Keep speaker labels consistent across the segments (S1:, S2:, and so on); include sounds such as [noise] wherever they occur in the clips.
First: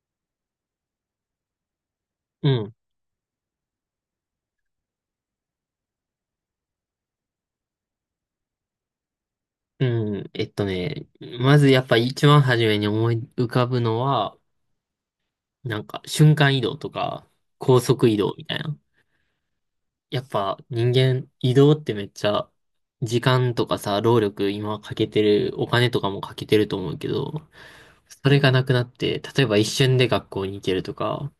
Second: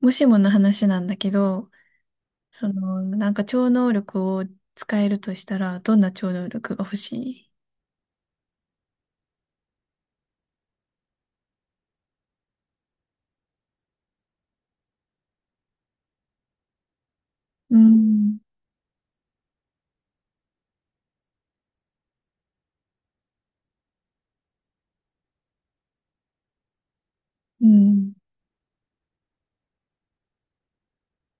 S1: もしもの話なんだけど、
S2: うん。
S1: 超能力を使えるとしたら、どんな超能力が欲しい？
S2: うん。まずやっぱ一番初めに思い浮かぶのは、なんか瞬間移動とか
S1: う
S2: 高速移動
S1: ん、
S2: みたいな。やっぱ人間移動ってめっちゃ時間とかさ、労力今かけてる、お金とかもかけてると思うけど、
S1: うん、
S2: それがなくなって、例えば一瞬で学校に行けるとか、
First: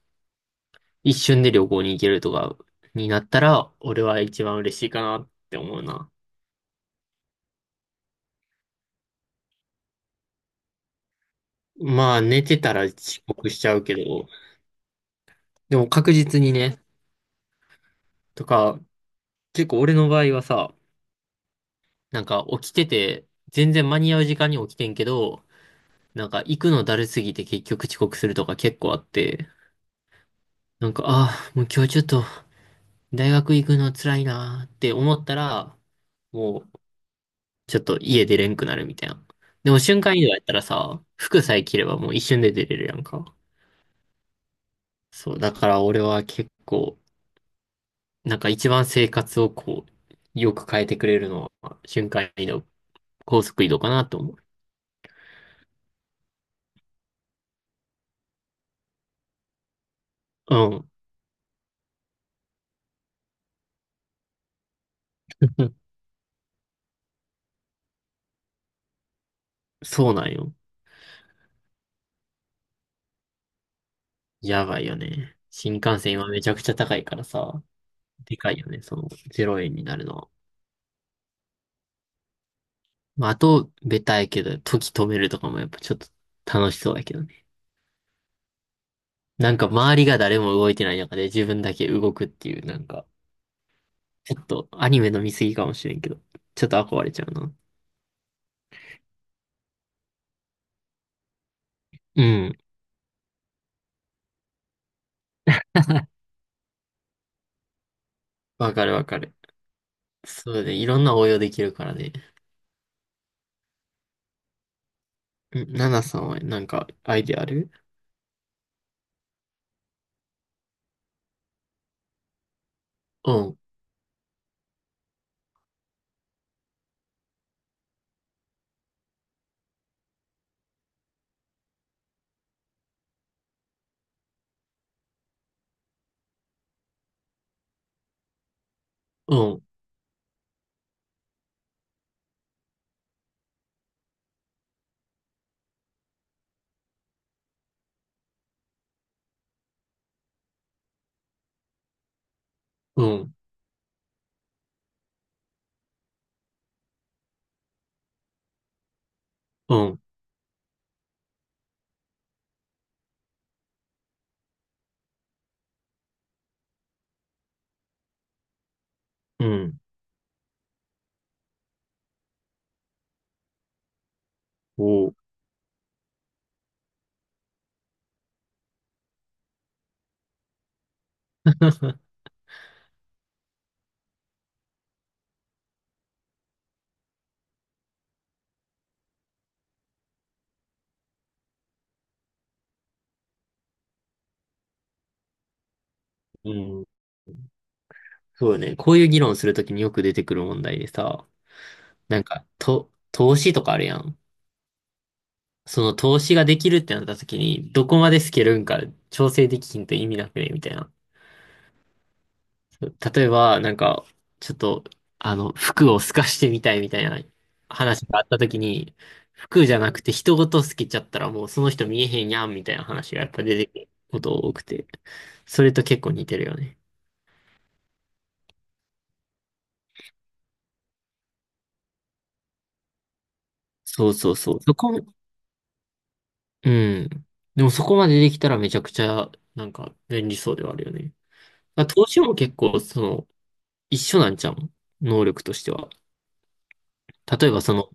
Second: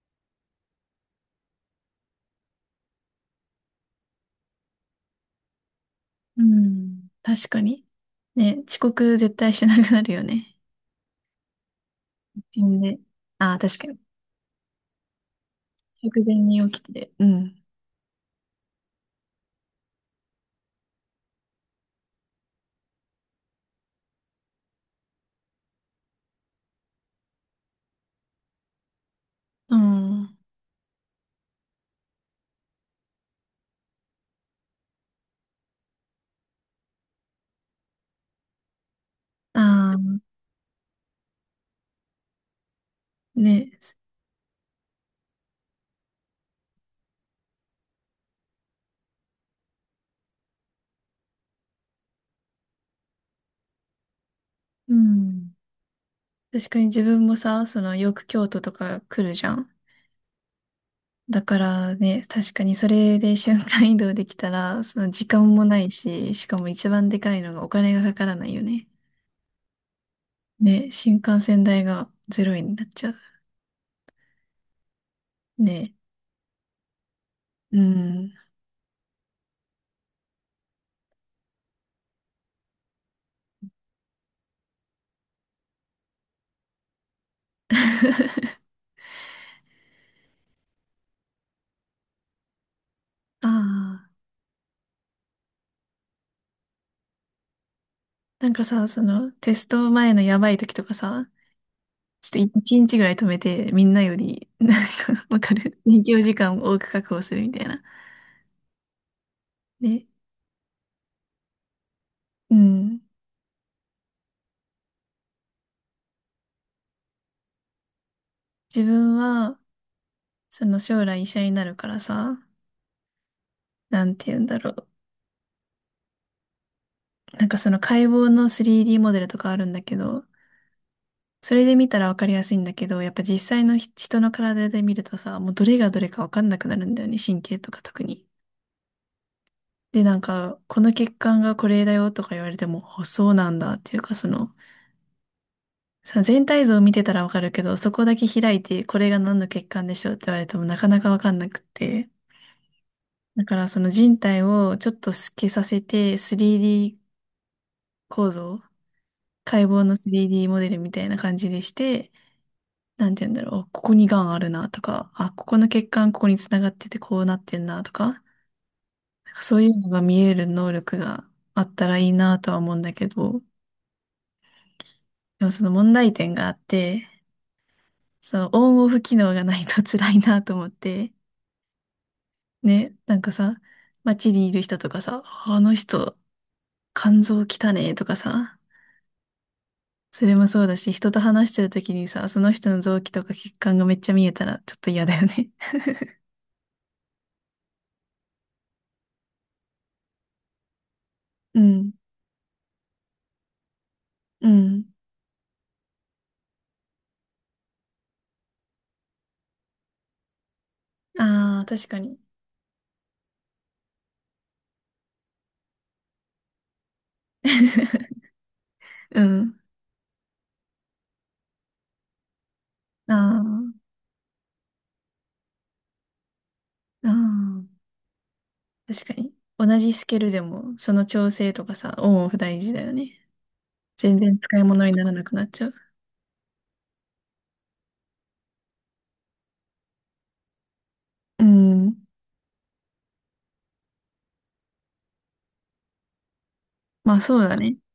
S2: 一瞬で旅行に行けるとかになったら、俺は一番嬉しいかなって思うな。
S1: うん。確かに。ね、遅刻絶対しなくなるよね。
S2: まあ寝て
S1: 死
S2: た
S1: ん
S2: ら
S1: で。
S2: 遅刻
S1: ああ、
S2: しちゃ
S1: 確
S2: う
S1: か
S2: け
S1: に。
S2: ど、でも確
S1: 直前
S2: 実に
S1: に起
S2: ね、
S1: きて。うん。
S2: とか、結構俺の場合はさ、なんか起きてて、全然間に合う時間に起きてんけど、なんか行くのだるすぎて結局遅刻するとか結構あって、
S1: うん。
S2: なんか、ああ、もう今日ちょっと大学行くの辛いなーって思ったら、もうちょっと家出れんくなるみたいな。でも
S1: あ
S2: 瞬間
S1: あ、
S2: 移動やったらさ、服さえ着ればもう一瞬で出れるやんか。
S1: ね。
S2: そう、だから俺は結構、なんか一番生活をこう、よく変えてくれるのは瞬間移動、高速移動かなと思う。
S1: うん。確かに自分もさ、よく京都とか来るじゃん。
S2: うん。
S1: だからね、確かにそれで瞬間移動できたら、その時間もな
S2: [laughs]
S1: いし、しかも一番でかいのがお金がかからないよね。
S2: そうなんよ。
S1: ね、新幹線代が0円になっちゃう。
S2: やばいよね。新
S1: ね、
S2: 幹線今めちゃくちゃ高いからさ、
S1: うん。
S2: でかいよね、その0円になるのは。まあ、あと、ベタやけど、時止めるとかもやっぱちょっと楽しそうだけどね。
S1: [laughs]
S2: なんか周りが誰も動いてない中で自分だけ動くっていう、なんか、
S1: ああ、
S2: ちょっとアニメの見過ぎかもしれんけど、ちょっと憧れちゃうな。
S1: なんかさ、そのテスト前のやばい時とかさ、
S2: う
S1: ちょっと
S2: ん。
S1: 一日ぐらい止めて、みんなより、なんか、わかる勉強時間を多く確保するみたいな。
S2: わかるわかる。
S1: ね、
S2: そうね、いろんな応用できるからね。
S1: うん。
S2: ナナさんはなんかアイデアある？
S1: 自分は、将来医者になるからさ、
S2: うん、
S1: なんて言うんだろう。なんかその解剖の 3D モデルとかあるんだけど、それで見たらわかりやすいんだけど、やっぱ実際の人の体で見るとさ、もうどれがどれかわかんなくなるんだよね、神経とか特に。
S2: うん、
S1: で、なんか、この血管がこれだよとか言われても、あ、そうなんだっていうか、全体像を見てたらわかるけど、そこだけ開いて、これが何の血管でしょうって言われてもなかなかわかんなくって。
S2: うん、
S1: だからその人体をちょっと透けさせて、3D 構造、解
S2: う
S1: 剖の
S2: ん、
S1: 3D モデルみたいな感じでして、なんて言うんだろう、ここに癌あるなとか、あ、ここの血管ここに繋がっててこうなってんなとか、なんか
S2: う
S1: そういう
S2: ん。
S1: のが見える能力があったらいいなとは思うんだけど、
S2: おー
S1: でもその問題点があって、そのオンオフ機能がないと辛いなと思って、
S2: [laughs]
S1: ね、なんかさ、街にいる人とかさ、あの人、肝臓汚ねとかさ、それもそうだし、人と話してる時にさ、その人の臓器とか血管がめっちゃ見えたらちょっと嫌だよね。
S2: うん。そうね。こういう議論するときによく出てくる問題でさ、
S1: [laughs] うん、
S2: なんか、投資とかあるやん。
S1: うん。
S2: その投資ができるってなったときに、どこまでスケるんか調整できひんと意味なくね、みたいな。
S1: ああ、確かに。
S2: 例えば、なんか、ちょっと、服を透かしてみたいみたいな話
S1: [laughs]
S2: があったときに、
S1: うん。
S2: 服じゃなくて人ごと透けちゃったらもうその人見えへんやんみたいな話がやっぱ出てく
S1: あ
S2: ること多くて、それと結構似てるよね。
S1: あ、ああ、確かに。同じスケールでも、その調整とかさ、オンオフ大事だよね。
S2: そう
S1: 全
S2: そう
S1: 然
S2: そ
S1: 使
S2: う。
S1: い
S2: そ
S1: 物にな
S2: こ、
S1: らなくなっちゃう。
S2: うん。でもそこまでできたらめちゃくちゃ、なんか便利そうではあるよね。
S1: う
S2: まあ
S1: ん。
S2: 投資も結構、その、一緒なんちゃう能力としては。
S1: まあそう
S2: 例え
S1: だ
S2: ばそ
S1: ね。
S2: の、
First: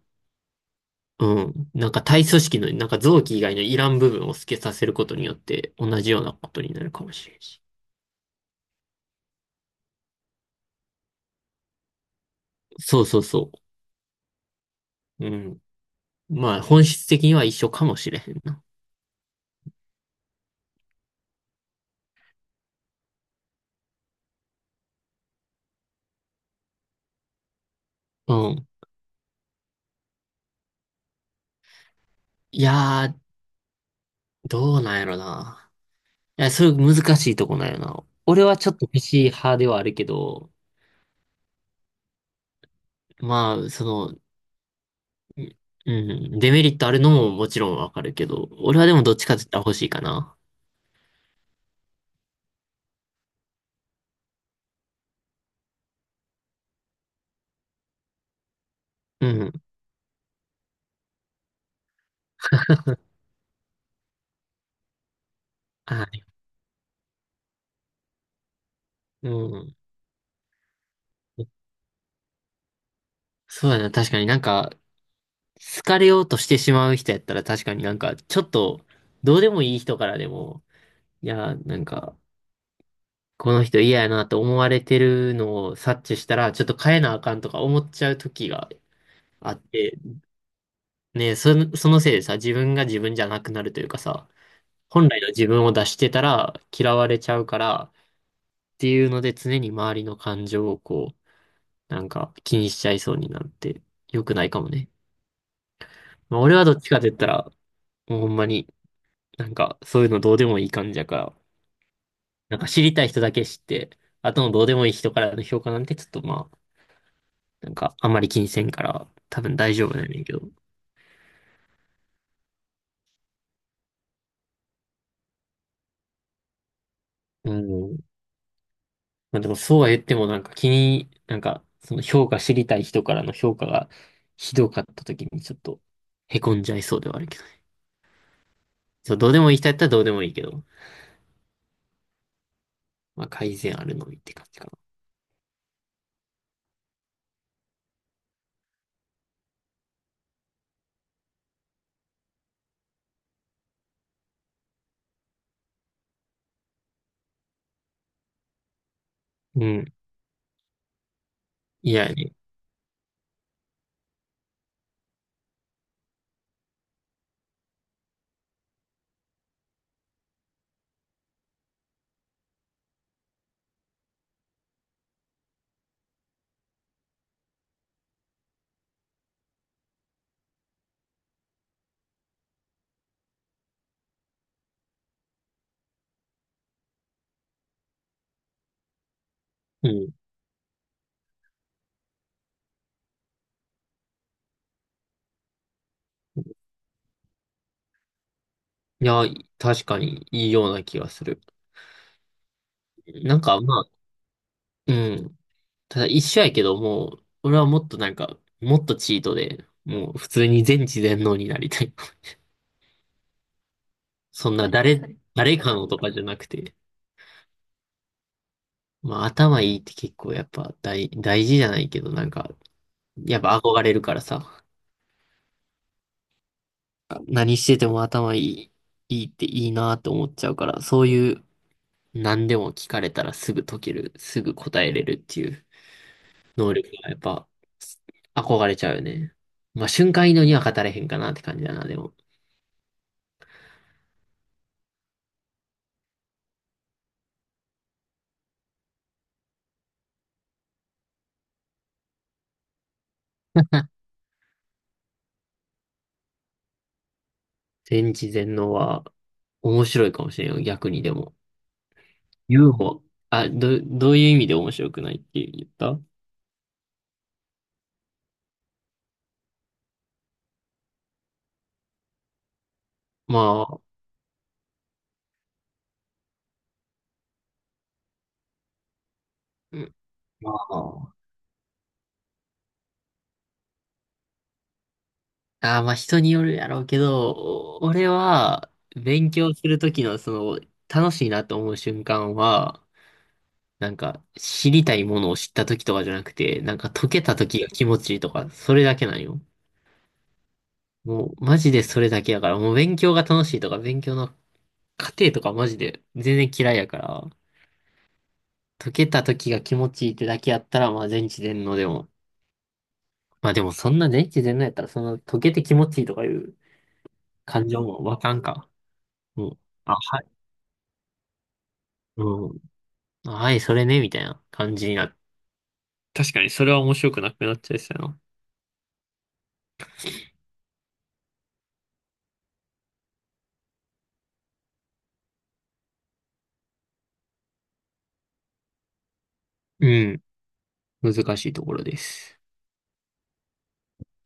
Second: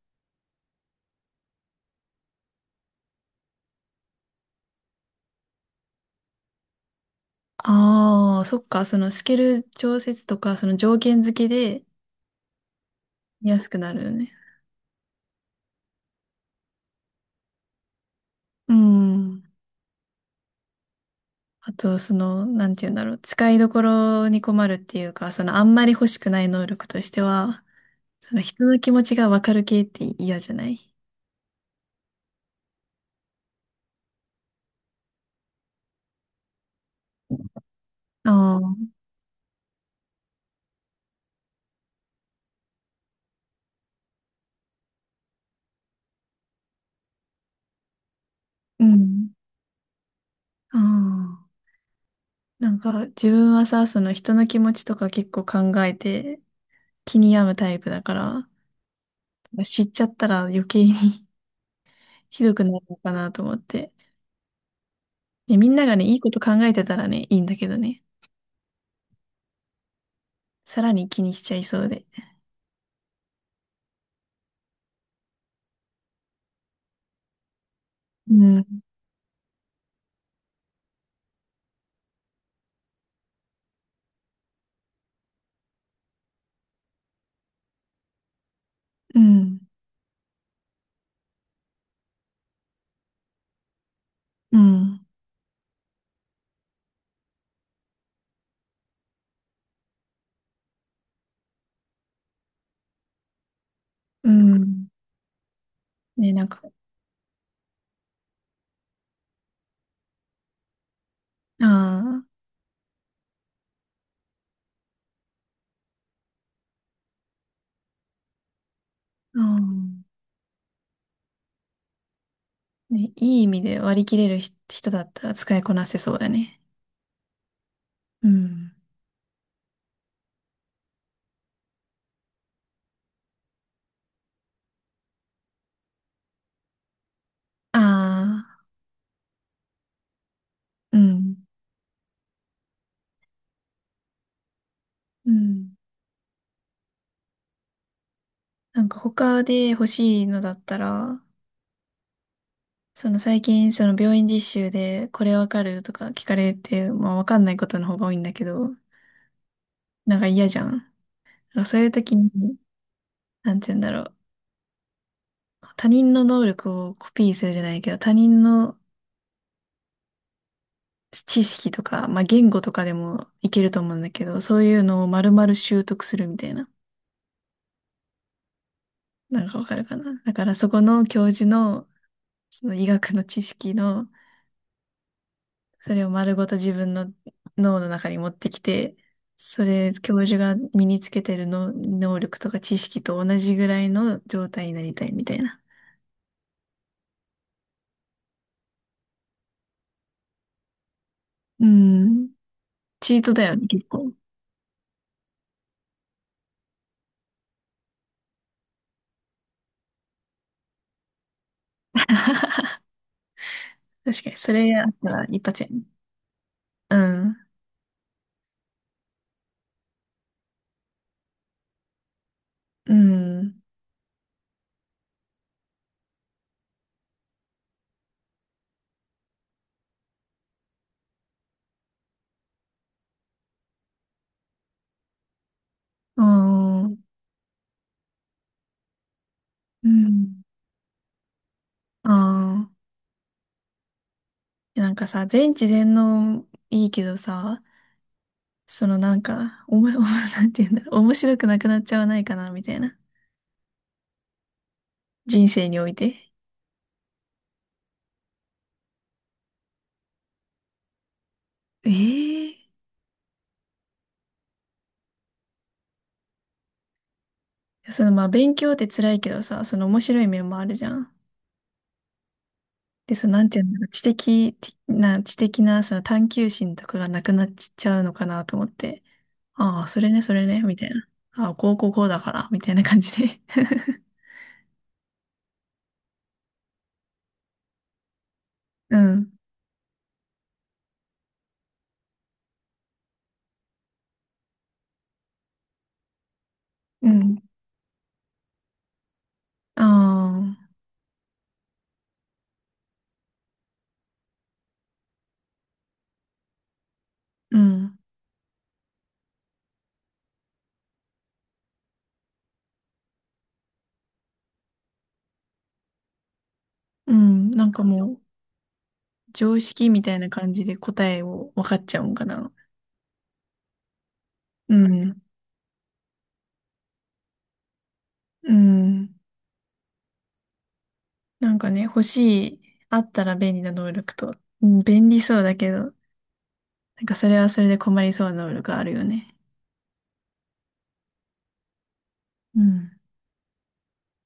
S2: うん、なんか体組織の、なんか臓器以外のいらん部分を透けさせることによって、同じようなことになるかもしれんし。
S1: ああ、そっか。そのスケール調節とか、その条件付けで
S2: そうそうそ
S1: 安くなるよね。
S2: う。うん。まあ、本質的には一緒かもしれへんな。
S1: うん。あと、なんて言うんだろう。使いどころに困るっていうか、そのあんまり欲しくない能力としては、そ
S2: う
S1: の人
S2: ん。
S1: の気持ちがわかる系って嫌じゃない？
S2: いやー、どうなんやろな。いや、それ難しいとこなんやな。俺は
S1: あ
S2: ちょっ
S1: あ、
S2: としい派ではあるけど、まあ、その、うん。デメリットあるのももちろんわかるけど、俺
S1: う
S2: はでもどっち
S1: ん。
S2: かって言ったら欲しいかな。
S1: ああ。なんか自分はさ、その人の気持ちとか結構考えて気に病むタイプだから、
S2: うん。
S1: 知っちゃったら余計に [laughs] ひどくなるのかなと思って。で、みんなが
S2: は
S1: ね、いい
S2: い。
S1: こと考えてたらね、いいんだけどね、
S2: うん。
S1: さらに気にしちゃいそうで。
S2: そうだな。確かになんか、好かれようとしてしまう人やったら確かになんか、
S1: う
S2: ちょっ
S1: ん、
S2: と、どうでもいい人からでも、いや、なんか、この人嫌やなと思われてるのを察知したら、ちょっと変えなあかんとか思っちゃう時が
S1: う
S2: あ
S1: ん、
S2: って、ね、その、そのせいでさ、自分が自分じゃなくなるというかさ、
S1: うん、
S2: 本来の自分を出してたら嫌われちゃうから、っていうので常に周りの感情をこう、なんか気にしちゃいそうになって良
S1: う
S2: くないかも
S1: ん。
S2: ね。
S1: ね、
S2: まあ、
S1: なん
S2: 俺
S1: か、
S2: はどっちかって言ったら、もうほんまになんかそういうのどうでもいい感じやから、
S1: あ
S2: なんか知りたい人だけ知って、あとのどうでもいい人からの評価なんてちょっとまあ、なんかあんまり気にせんから
S1: あ、
S2: 多
S1: あ
S2: 分大丈夫な
S1: あ、
S2: んやけど。
S1: ね、いい意味で割り切れる人だったら使いこなせそうだね。
S2: うん。
S1: うん。
S2: まあでもそうは言ってもなんかなんかその評価知りたい人からの評価がひどかった時にちょっとへこんじゃいそうではあるけどね。
S1: ああ、
S2: そう、どうでもいい人やったらどうでもいいけど。
S1: うん、
S2: まあ、改善あるのみって感じかな。
S1: うん。なんか他で欲しいのだったら、その最近、その病院実習でこれわかるとか聞かれて、まあわかんないことの方が多いんだけど、
S2: うん。
S1: なんか嫌じゃん。なんかそういう
S2: いや
S1: 時に、
S2: ね。
S1: なんて言うんだろう。他人の能力をコピーするじゃないけど、他人の知識とか、まあ言語とかでもいけると思うんだけど、そういうのを丸々習得するみたいな。なんかわかるかな。だからそこの教授の、その医学の知識の、それを丸ごと自分の脳の中に持ってきて、そ
S2: う
S1: れ、
S2: ん。い
S1: 教授が身につけてるの能力とか知識と同じぐらいの状態になりたいみたいな。
S2: や、確かにいいような気がする。
S1: うん。チート
S2: なん
S1: だよ
S2: か、
S1: ね、
S2: ま
S1: 結
S2: あ、
S1: 構。
S2: うん。ただ一緒やけど、もう、俺はもっとなんか、もっとチートで、もう普通に全知全能になりたい。[laughs]
S1: 確かに。
S2: そ
S1: そ
S2: ん
S1: れ
S2: な
S1: やった
S2: 誰、
S1: ら一
S2: 誰
S1: 発や
S2: か
S1: ね。
S2: のとかじゃなくて、
S1: うん。
S2: まあ、頭いいって結構やっぱ大事じゃないけど、なんか、
S1: う
S2: やっぱ
S1: ん。
S2: 憧れるからさ、何してても頭いいっていいなって思っちゃうから、そういう、何でも聞かれたらすぐ解ける、すぐ答えれるっていう能
S1: あ
S2: 力
S1: あ、
S2: がやっぱ憧れちゃうよね。ま
S1: う
S2: あ瞬間移
S1: ん。
S2: 動には語れへんかなって感じだな、でも。
S1: ああ。なんかさ、全知全能いいけどさ、そのなんか、[laughs] なんて言うんだろう、面白くなくなっちゃわないかな、みたいな。人生において。
S2: 全知全能は面白いかもしれんよ、逆にでも。
S1: ええ、
S2: UFO、どういう意味で面白くないって言った？
S1: そのまあ勉強って辛いけどさ、その面白い面もあるじゃん。で、その
S2: ま
S1: なんていうんだ
S2: あ、
S1: ろう、知的なその探求心とかがなくなっちゃうのかなと思って、
S2: う
S1: ああ、
S2: ん
S1: それね、それ
S2: ま
S1: ね、みたいな。
S2: あ、
S1: ああ、こうこうこうだから、みたいな感じで。[laughs]
S2: まあ人によるやろうけど、俺は
S1: うん。
S2: 勉強するときのその楽しいなと思う瞬間は、なんか、知りたいものを知った時とかじゃなくて、なんか
S1: う
S2: 解けた
S1: ん。
S2: 時が気持ちいいとか、それだけなんよ。
S1: ああ、
S2: もう、マジでそれだけやから、もう勉強が楽しいとか、勉強の過程とかマジで全然嫌いやから、
S1: うん。
S2: 解けた時が気持ちいいってだけやったら、まあ全知全能でも。まあでもそんな全知全能やったら、その解けて気持ちいいとかいう
S1: うん。な
S2: 感
S1: ん
S2: 情
S1: か
S2: も
S1: も
S2: わ
S1: う、
S2: かんか。も
S1: 常
S2: う、
S1: 識
S2: あ、
S1: みたい
S2: はい、
S1: な感じで答えを分かっちゃうんか
S2: う
S1: な。
S2: ん、あはい、それね、みたいな
S1: う
S2: 感じになっ。
S1: ん。
S2: 確かにそれは面白くなくなっちゃいそうやな。
S1: うん。なんかね、欲しい、あったら便利な能力と、うん、便利そうだけど、なんかそれはそれで困りそうな能力あるよね。
S2: うん、難しいところです。
S1: うん。